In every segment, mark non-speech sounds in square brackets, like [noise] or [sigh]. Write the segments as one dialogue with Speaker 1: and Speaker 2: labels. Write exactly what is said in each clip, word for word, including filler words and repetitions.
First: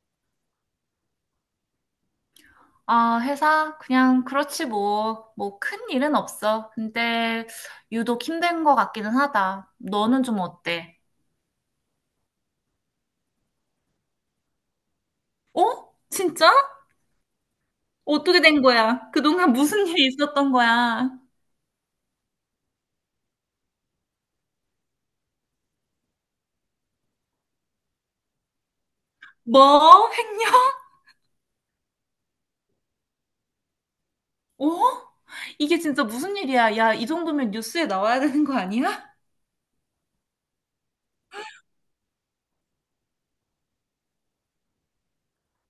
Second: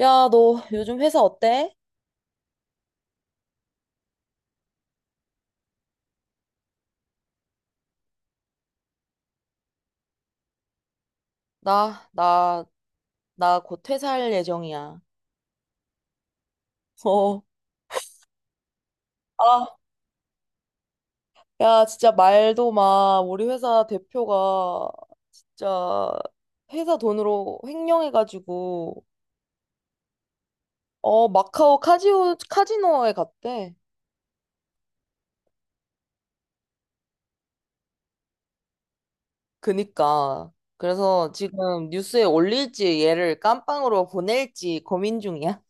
Speaker 1: 야, 너 요즘 회사 어때?
Speaker 2: 아, 회사? 그냥 그렇지 뭐. 뭐 큰 일은 없어. 근데 유독 힘든 것 같기는 하다. 너는 좀 어때?
Speaker 1: 나, 나, 나 곧 퇴사할 예정이야.
Speaker 2: 어? 진짜?
Speaker 1: 어.
Speaker 2: 어떻게 된 거야? 그동안
Speaker 1: 아,
Speaker 2: 무슨 일이 있었던 거야?
Speaker 1: 야, 진짜 말도 마. 우리 회사 대표가 진짜 회사 돈으로 횡령해가지고,
Speaker 2: 뭐? 횡령?
Speaker 1: 어, 마카오 카지오, 카지노에 갔대.
Speaker 2: 어? 이게 진짜 무슨 일이야? 야, 이 정도면 뉴스에 나와야 되는 거 아니야?
Speaker 1: 그니까. 그래서 지금 뉴스에 올릴지 얘를 깜빵으로 보낼지 고민 중이야.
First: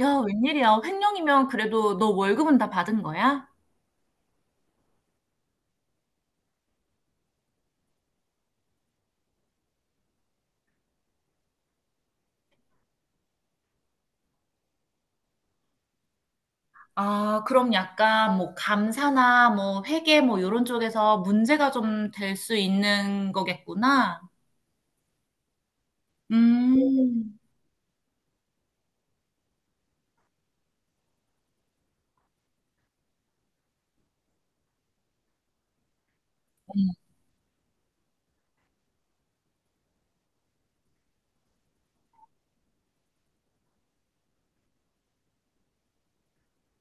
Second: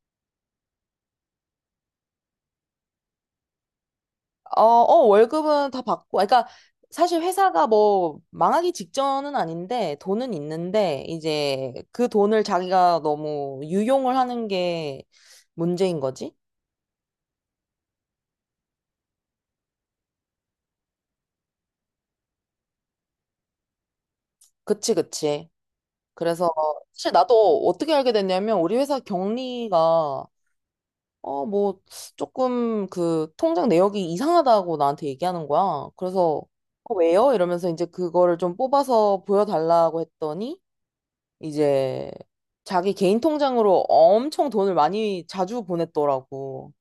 Speaker 2: 야, 웬일이야? 횡령이면 그래도 너 월급은 다 받은 거야?
Speaker 1: 어, 어, 월급은 다 받고, 아, 그러니까 사실 회사가 뭐 망하기 직전은 아닌데 돈은 있는데 이제 그 돈을 자기가 너무 유용을 하는 게 문제인 거지?
Speaker 2: 아, 그럼 약간 뭐 감사나 뭐 회계 뭐 이런 쪽에서 문제가 좀 될 수 있는 거겠구나.
Speaker 1: 그치, 그치. 그래서 사실
Speaker 2: 음,
Speaker 1: 나도 어떻게 알게 됐냐면 우리 회사 경리가 어, 뭐 조금 그 통장 내역이 이상하다고 나한테 얘기하는 거야. 그래서 어, 왜요? 이러면서 이제 그거를 좀 뽑아서 보여달라고 했더니 이제 자기 개인 통장으로 엄청 돈을 많이 자주 보냈더라고.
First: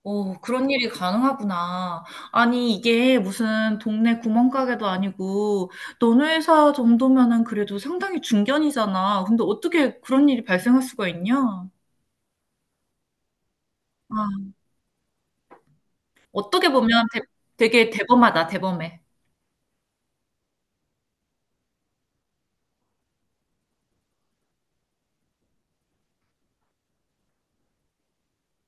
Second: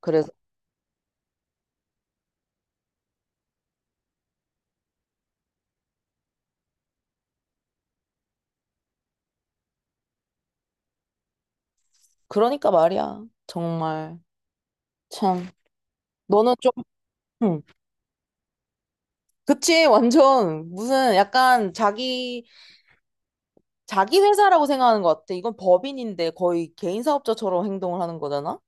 Speaker 1: 그래서
Speaker 2: 오, 그런 일이 가능하구나. 아니, 이게 무슨 동네 구멍가게도 아니고, 너네 회사 정도면은 그래도 상당히 중견이잖아. 근데 어떻게 그런 일이 발생할 수가 있냐?
Speaker 1: 그러니까 말이야. 정말
Speaker 2: 아,
Speaker 1: 참 너는
Speaker 2: 어떻게
Speaker 1: 좀
Speaker 2: 보면 대-
Speaker 1: 응.
Speaker 2: 되게 대범하다, 대범해.
Speaker 1: 그치 완전 무슨 약간 자기 자기 회사라고 생각하는 것 같아. 이건 법인인데 거의 개인 사업자처럼 행동을 하는 거잖아.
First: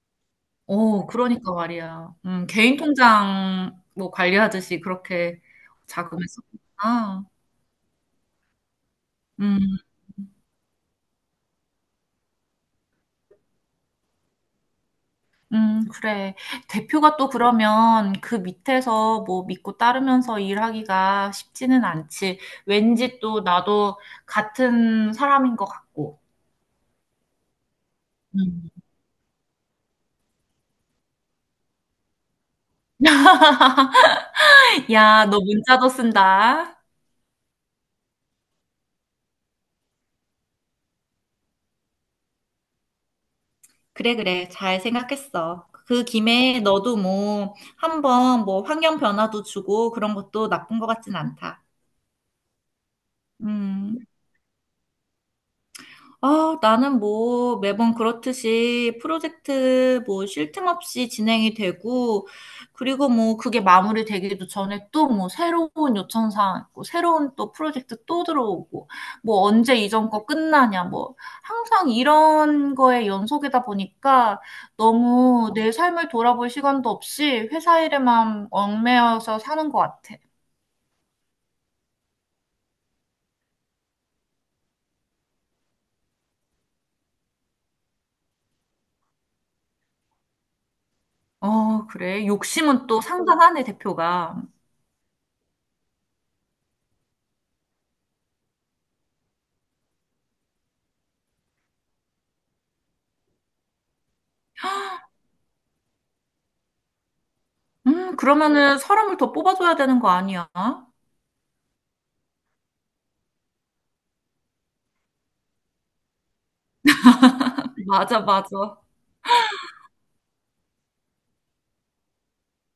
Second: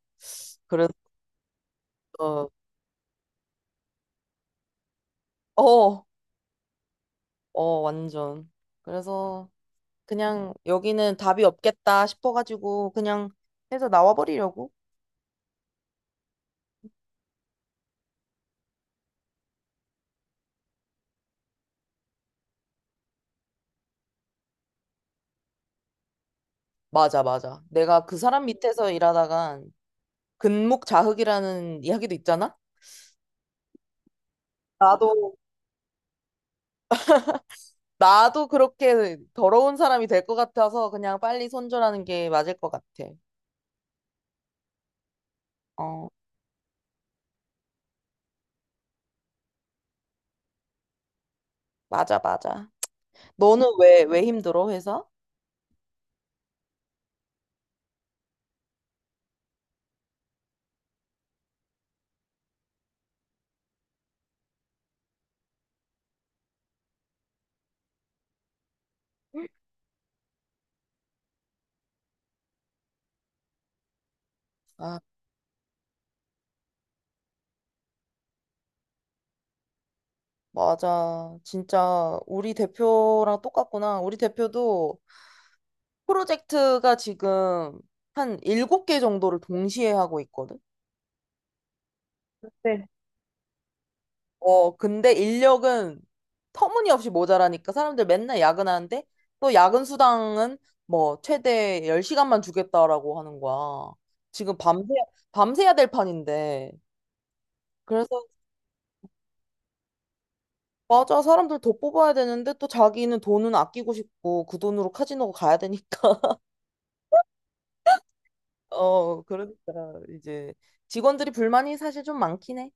Speaker 1: 그래서
Speaker 2: 어, 그러니까 말이야. 음, 개인 통장 뭐 관리하듯이 그렇게
Speaker 1: 어,
Speaker 2: 자금을 썼구나.
Speaker 1: 어, 완전. 그래서
Speaker 2: 음,
Speaker 1: 그냥 여기는 답이 없겠다 싶어가지고 그냥 해서 나와버리려고.
Speaker 2: 음, 그래. 대표가 또 그러면 그 밑에서 뭐 믿고 따르면서 일하기가 쉽지는 않지. 왠지 또 나도 같은 사람인 것 같고.
Speaker 1: 맞아, 맞아. 내가 그 사람
Speaker 2: 음.
Speaker 1: 밑에서 일하다가 근묵자흑이라는 이야기도 있잖아?
Speaker 2: 야,
Speaker 1: 나도,
Speaker 2: 너 문자도 쓴다.
Speaker 1: 나도 그렇게 더러운 사람이 될 것 같아서 그냥 빨리 손절하는 게 맞을 것 같아.
Speaker 2: 그래, 그래. 잘 생각했어. 그
Speaker 1: 어,
Speaker 2: 김에 너도 뭐 한번 뭐 환경 변화도 주고 그런 것도 나쁜 것 같진 않다.
Speaker 1: 맞아, 맞아. 너는
Speaker 2: 음.
Speaker 1: 왜, 왜 힘들어, 회사?
Speaker 2: 아, 나는 뭐 매번 그렇듯이 프로젝트 뭐 쉴 틈 없이 진행이 되고, 그리고 뭐 그게 마무리되기도 전에 또 뭐 새로운 요청사항 있고, 새로운 또 프로젝트 또 들어오고, 뭐 언제 이전 거 끝나냐, 뭐 항상 이런 거에 연속이다 보니까
Speaker 1: 아,
Speaker 2: 너무 내 삶을 돌아볼 시간도 없이 회사 일에만 얽매여서 사는 것 같아.
Speaker 1: 맞아. 진짜 우리 대표랑 똑같구나. 우리 대표도 프로젝트가 지금 한 일곱 개 정도를 동시에 하고 있거든?
Speaker 2: 어, 그래. 욕심은 또 상당하네, 대표가.
Speaker 1: 어, 근데 인력은 터무니없이 모자라니까 사람들 맨날 야근하는데 또 야근 수당은 뭐 최대 열 시간만 주겠다라고 하는 거야. 지금 밤새, 밤새야 될 판인데.
Speaker 2: 음,
Speaker 1: 그래서
Speaker 2: 그러면은 사람을 더 뽑아줘야 되는 거 아니야?
Speaker 1: 맞아. 사람들 더 뽑아야 되는데 또 자기는 돈은 아끼고 싶고 그 돈으로 카지노 가야 되니까.
Speaker 2: 맞아,
Speaker 1: [laughs]
Speaker 2: 맞아.
Speaker 1: 어, 그러니까 이제 직원들이 불만이 사실 좀 많긴 해.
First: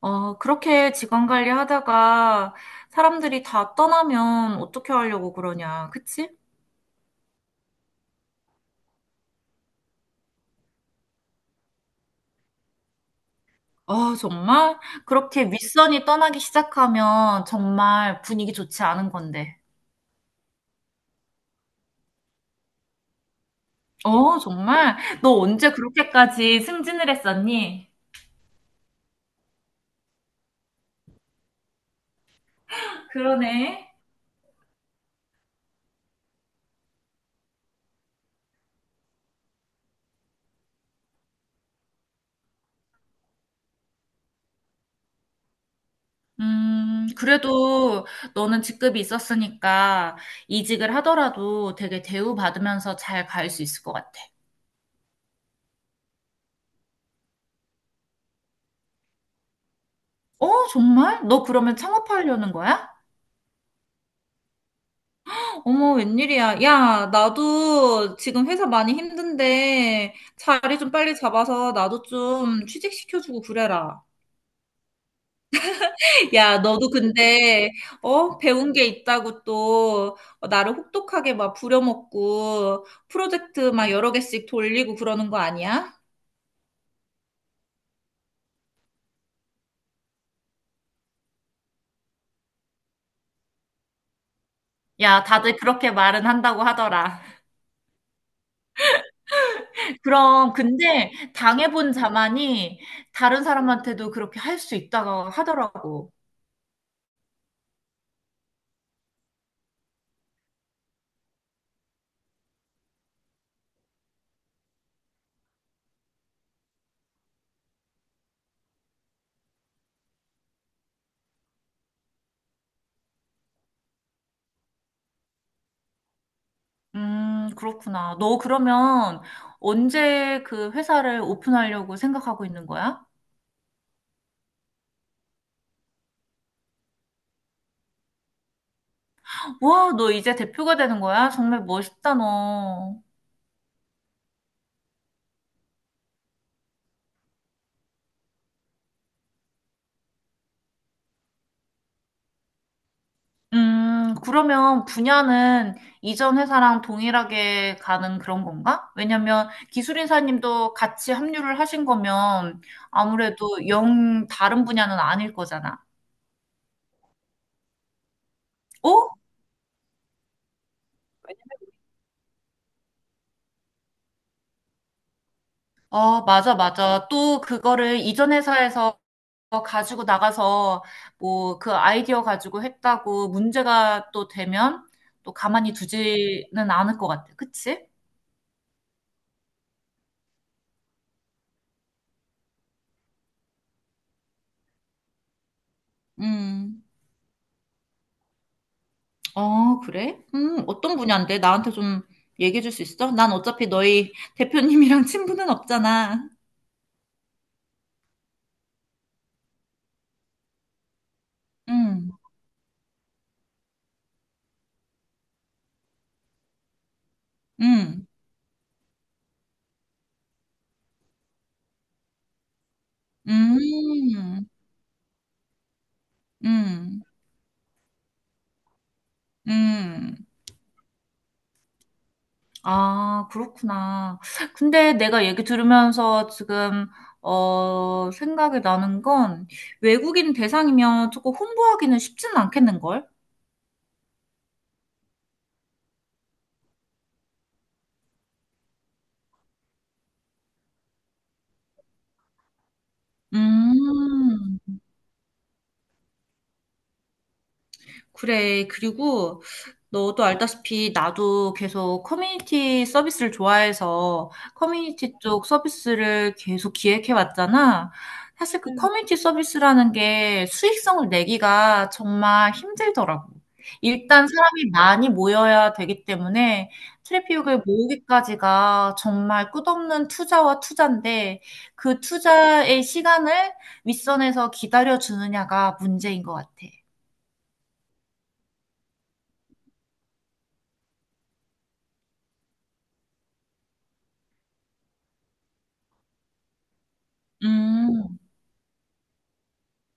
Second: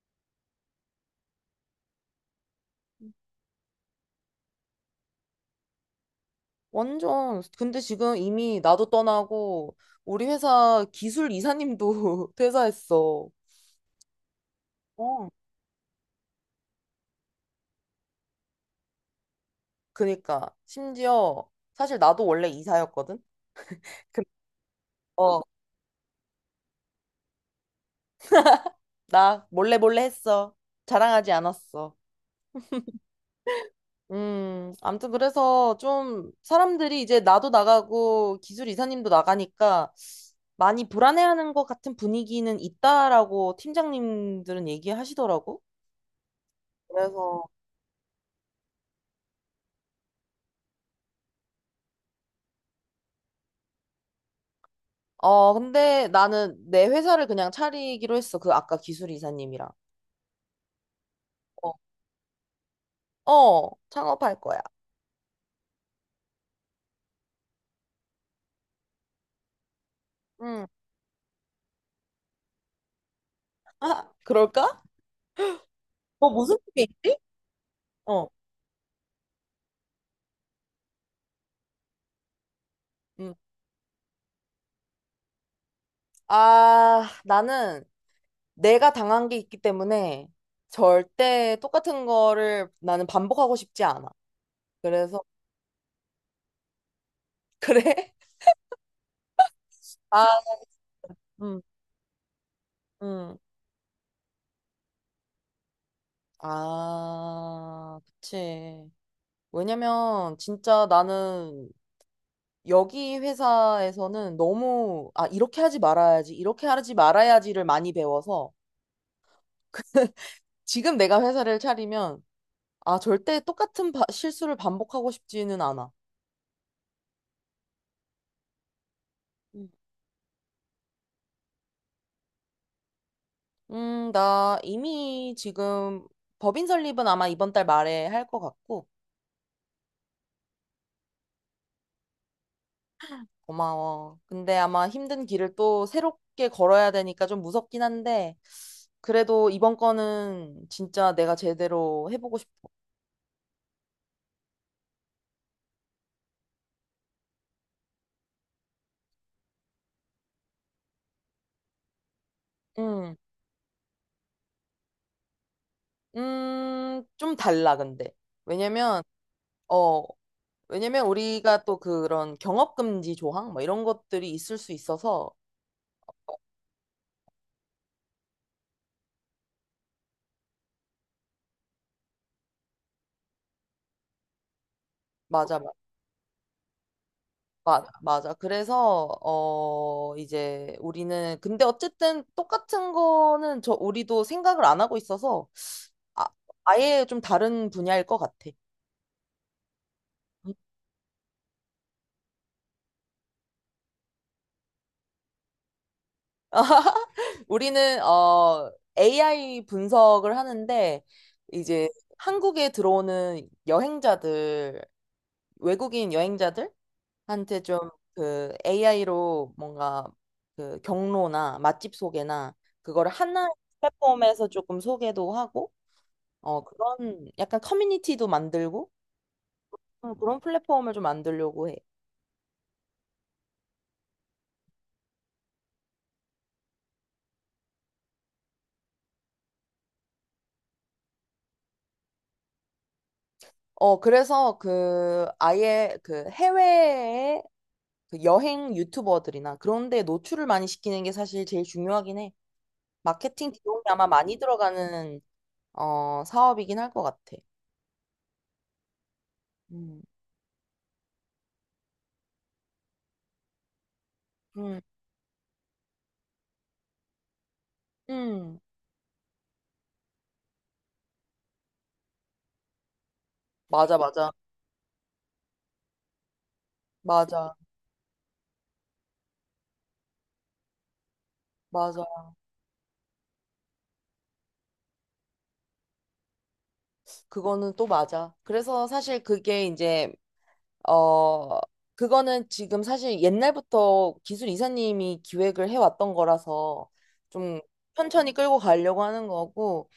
Speaker 2: 어, 그렇게 직원 관리하다가 사람들이 다 떠나면 어떻게 하려고 그러냐, 그치?
Speaker 1: 완전. 근데 지금 이미 나도 떠나고 우리 회사 기술 이사님도 [laughs] 퇴사했어.
Speaker 2: 아, 정말?
Speaker 1: 어.
Speaker 2: 그렇게 윗선이 떠나기 시작하면 정말 분위기 좋지 않은 건데.
Speaker 1: 그니까 심지어 사실 나도 원래 이사였거든. 근-
Speaker 2: 어, 정말? 너
Speaker 1: 어,
Speaker 2: 언제 그렇게까지 승진을 했었니?
Speaker 1: 나 몰래 몰래 했어. 자랑하지 않았어.
Speaker 2: 그러네.
Speaker 1: 음, 아무튼 그래서 좀 사람들이 이제 나도 나가고 기술 이사님도 나가니까 많이 불안해하는 것 같은 분위기는 있다라고 팀장님들은 얘기하시더라고.
Speaker 2: 음,
Speaker 1: 그래서
Speaker 2: 그래도 너는 직급이 있었으니까 이직을 하더라도 되게 대우받으면서 잘 갈 수 있을 것 같아.
Speaker 1: 어, 근데 나는 내 회사를 그냥 차리기로 했어. 그 아까 기술 이사님이랑.
Speaker 2: 어, 정말? 너
Speaker 1: 어,
Speaker 2: 그러면 창업하려는 거야?
Speaker 1: 어, 창업할 거야.
Speaker 2: 어머, 웬일이야. 야, 나도 지금 회사 많이 힘든데
Speaker 1: 음.
Speaker 2: 자리 좀 빨리 잡아서 나도 좀 취직시켜주고 그래라.
Speaker 1: 아, [laughs] 그럴까? 뭐 무슨
Speaker 2: 야,
Speaker 1: 일이
Speaker 2: 너도
Speaker 1: 있지?
Speaker 2: 근데,
Speaker 1: 어.
Speaker 2: 어, 배운 게 있다고 또 나를 혹독하게 막 부려먹고
Speaker 1: 음.
Speaker 2: 프로젝트 막 여러 개씩 돌리고 그러는 거 아니야?
Speaker 1: 아, 나는 내가 당한 게 있기 때문에 절대 똑같은 거를 나는 반복하고 싶지 않아. 그래서,
Speaker 2: 야, 다들 그렇게 말은 한다고 하더라.
Speaker 1: [laughs] 그래? 아,
Speaker 2: 그럼, 근데
Speaker 1: 음,
Speaker 2: 당해본 자만이
Speaker 1: 음.
Speaker 2: 다른 사람한테도 그렇게 할 수 있다고 하더라고.
Speaker 1: 아, 그치. 왜냐면 진짜 나는 여기 회사에서는 너무, 아, 이렇게 하지 말아야지, 이렇게 하지 말아야지를 많이 배워서 지금 내가 회사를 차리면, 아, 절대 똑같은 바- 실수를 반복하고 싶지는 않아.
Speaker 2: 음, 그렇구나. 너 그러면 언제 그 회사를 오픈하려고 생각하고 있는 거야?
Speaker 1: 음, 나 이미 지금 법인 설립은 아마 이번 달 말에 할 것 같고,
Speaker 2: 와, 너 이제 대표가 되는 거야? 정말 멋있다, 너.
Speaker 1: 고마워. 근데 아마 힘든 길을 또 새롭게 걸어야 되니까 좀 무섭긴 한데, 그래도 이번 거는 진짜 내가 제대로 해보고 싶어.
Speaker 2: 음, 그러면 분야는 이전 회사랑 동일하게 가는 그런 건가? 왜냐면 기술인사님도 같이 합류를 하신 거면
Speaker 1: 음,
Speaker 2: 아무래도 영 다른 분야는 아닐 거잖아.
Speaker 1: 음, 좀 달라, 근데. 왜냐면,
Speaker 2: 어?
Speaker 1: 어, 왜냐면 우리가 또 그런 경업금지 조항, 뭐 이런 것들이 있을 수 있어서,
Speaker 2: 어, 맞아, 맞아. 또 그거를 이전 회사에서 어, 가지고 나가서 뭐 그 아이디어 가지고 했다고 문제가 또 되면 또
Speaker 1: 맞아, 맞아.
Speaker 2: 가만히 두지는 않을 것 같아.
Speaker 1: 맞,
Speaker 2: 그치?
Speaker 1: 맞아. 그래서 어 이제 우리는 근데 어쨌든 똑같은 거는 저 우리도 생각을 안 하고 있어서 아,
Speaker 2: 음,
Speaker 1: 아예 좀 다른 분야일 것 같아.
Speaker 2: 어, 그래? 음, 어떤 분야인데? 나한테 좀 얘기해 줄 수 있어? 난 어차피 너희 대표님이랑 [laughs] 친분은 없잖아.
Speaker 1: [laughs] 우리는 어 에이아이 분석을 하는데 이제
Speaker 2: 음,
Speaker 1: 한국에 들어오는 여행자들 외국인 여행자들한테 좀
Speaker 2: 음,
Speaker 1: 그 에이아이로 뭔가 그 경로나 맛집 소개나 그거를 하나의
Speaker 2: 음,
Speaker 1: 플랫폼에서 조금 소개도 하고 어,
Speaker 2: 음,
Speaker 1: 그런 약간 커뮤니티도 만들고 어,
Speaker 2: 음.
Speaker 1: 그런 플랫폼을 좀 만들려고 해.
Speaker 2: 아, 그렇구나. 근데 내가 얘기 들으면서 지금, 어, 생각이 나는 건 외국인 대상이면 조금 홍보하기는 쉽지는 않겠는걸?
Speaker 1: 어, 그래서 그 아예 그 해외의 그 여행 유튜버들이나 그런 데 노출을 많이 시키는 게 사실 제일 중요하긴 해. 마케팅 비용이 아마 많이
Speaker 2: 음,
Speaker 1: 들어가는 어, 사업이긴 할 것 같아.
Speaker 2: 그래. 그리고
Speaker 1: 음.
Speaker 2: 너도 알다시피 나도 계속 커뮤니티 서비스를 좋아해서
Speaker 1: 음.
Speaker 2: 커뮤니티 쪽 서비스를 계속 기획해 왔잖아.
Speaker 1: 음.
Speaker 2: 사실 그 음. 커뮤니티 서비스라는 게 수익성을 내기가 정말 힘들더라고.
Speaker 1: 맞아,
Speaker 2: 일단
Speaker 1: 맞아.
Speaker 2: 사람이 많이 모여야 되기 때문에
Speaker 1: 맞아.
Speaker 2: 트래픽을 모으기까지가 정말 끝없는 투자와 투자인데 그
Speaker 1: 맞아.
Speaker 2: 투자의 시간을 윗선에서 기다려 주느냐가 문제인 것 같아.
Speaker 1: 그거는 또 맞아. 그래서 사실 그게 이제 어, 그거는 지금 사실 옛날부터 기술 이사님이 기획을 해왔던 거라서 좀
Speaker 2: 음.
Speaker 1: 천천히 끌고 가려고 하는 거고,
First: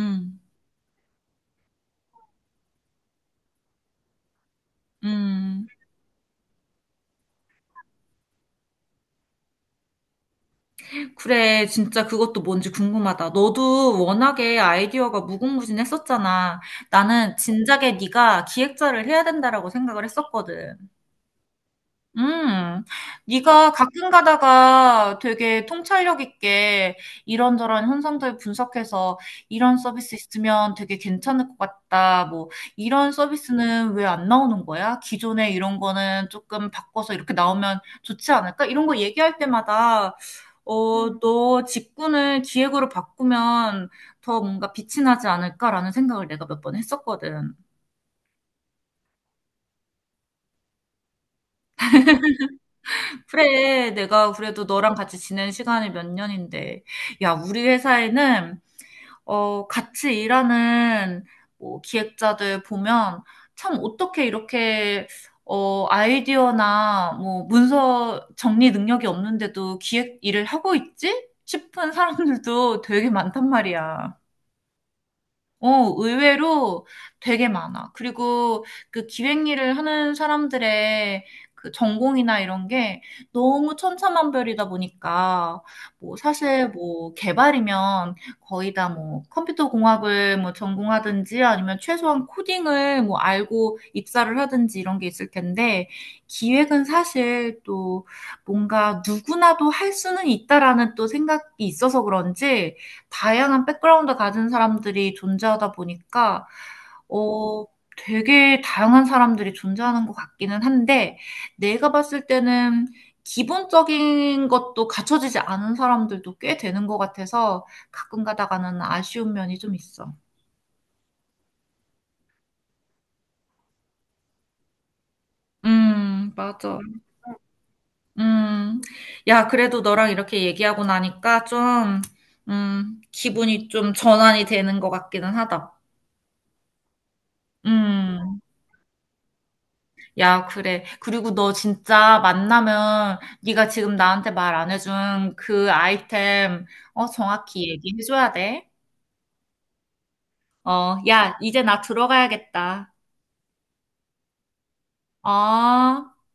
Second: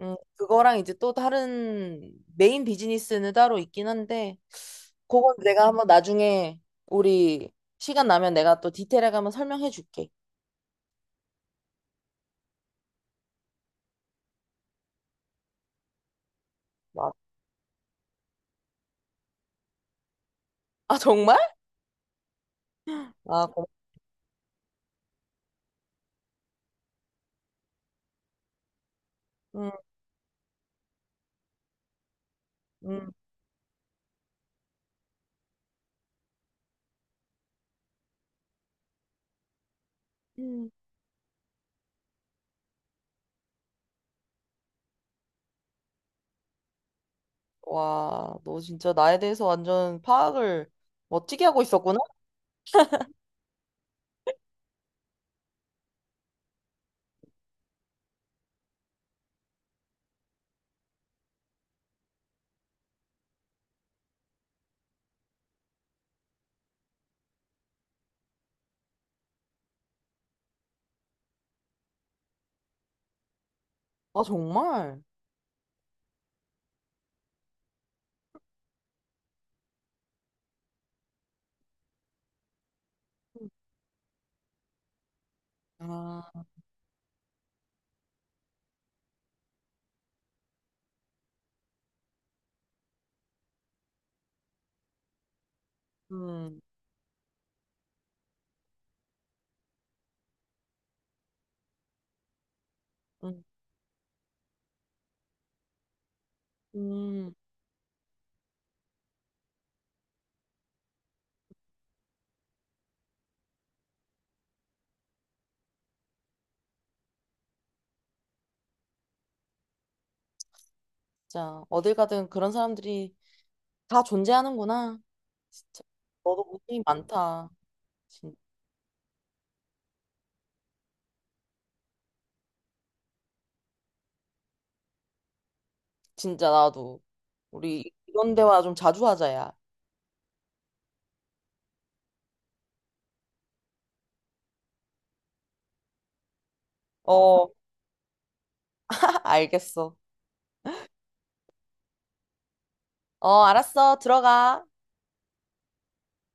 Speaker 1: 음, 그거랑 이제 또 다른 메인 비즈니스는 따로 있긴 한데, 그건 내가
Speaker 2: 음.
Speaker 1: 한번 나중에 우리 시간 나면 내가 또 디테일하게 한번 설명해 줄게.
Speaker 2: 그래, 진짜 그것도 뭔지 궁금하다. 너도 워낙에 아이디어가 무궁무진했었잖아.
Speaker 1: 와.
Speaker 2: 나는 진작에 네가 기획자를 해야 된다라고 생각을 했었거든.
Speaker 1: 아, 정말?
Speaker 2: 음,
Speaker 1: 아, 고
Speaker 2: 네가 가끔 가다가 되게 통찰력 있게 이런저런 현상들 분석해서
Speaker 1: 음,
Speaker 2: 이런 서비스 있으면 되게 괜찮을 것 같다. 뭐
Speaker 1: 음,
Speaker 2: 이런 서비스는 왜 안 나오는 거야? 기존에 이런 거는 조금 바꿔서 이렇게 나오면 좋지 않을까? 이런 거 얘기할 때마다
Speaker 1: 음.
Speaker 2: 어, 너 직군을 기획으로 바꾸면 더 뭔가 빛이 나지 않을까라는 생각을 내가 몇 번 했었거든.
Speaker 1: 와, 너 진짜 나에 대해서 완전 파악을 멋지게 하고 있었구나?
Speaker 2: 그래, 내가 그래도 너랑 같이 지낸 시간이 몇 년인데. 야, 우리 회사에는, 어, 같이 일하는, 뭐, 기획자들 보면, 참, 어떻게 이렇게, 어, 아이디어나, 뭐, 문서 정리 능력이 없는데도 기획 일을 하고 있지? 싶은 사람들도 되게 많단 말이야.
Speaker 1: 아, 정말?
Speaker 2: 어, 의외로 되게 많아. 그리고 그 기획 일을 하는 사람들의 그 전공이나 이런 게 너무 천차만별이다 보니까 뭐
Speaker 1: 아.
Speaker 2: 사실 뭐 개발이면 거의 다 뭐 컴퓨터 공학을 뭐 전공하든지 아니면 최소한 코딩을 뭐 알고 입사를 하든지 이런 게 있을 텐데
Speaker 1: 음,
Speaker 2: 기획은 사실 또 뭔가 누구나도 할 수는 있다라는 또 생각이 있어서 그런지
Speaker 1: 음,
Speaker 2: 다양한 백그라운드 가진 사람들이 존재하다 보니까
Speaker 1: 음,
Speaker 2: 어 되게 다양한 사람들이 존재하는 것 같기는 한데 내가 봤을 때는 기본적인 것도 갖춰지지 않은 사람들도 꽤 되는 것 같아서 가끔 가다가는 아쉬운 면이 좀 있어.
Speaker 1: 진짜 어딜 가든 그런 사람들이 다 존재하는구나. 진짜
Speaker 2: 음,
Speaker 1: 너도
Speaker 2: 맞아.
Speaker 1: 고생이 많다. 진,
Speaker 2: 음. 야, 그래도 너랑 이렇게 얘기하고 나니까 좀, 음, 기분이 좀 전환이 되는 것 같기는 하다.
Speaker 1: 진짜 나도 우리 이런
Speaker 2: 음.
Speaker 1: 대화 좀 자주 하자야.
Speaker 2: 야, 그래. 그리고 너 진짜 만나면 네가 지금 나한테 말 안 해준 그 아이템 어
Speaker 1: 어,
Speaker 2: 정확히 얘기해줘야 돼.
Speaker 1: [laughs] 알겠어.
Speaker 2: 어, 야, 이제 나 들어가야겠다.
Speaker 1: 어, 알았어. 들어가.
Speaker 2: 어.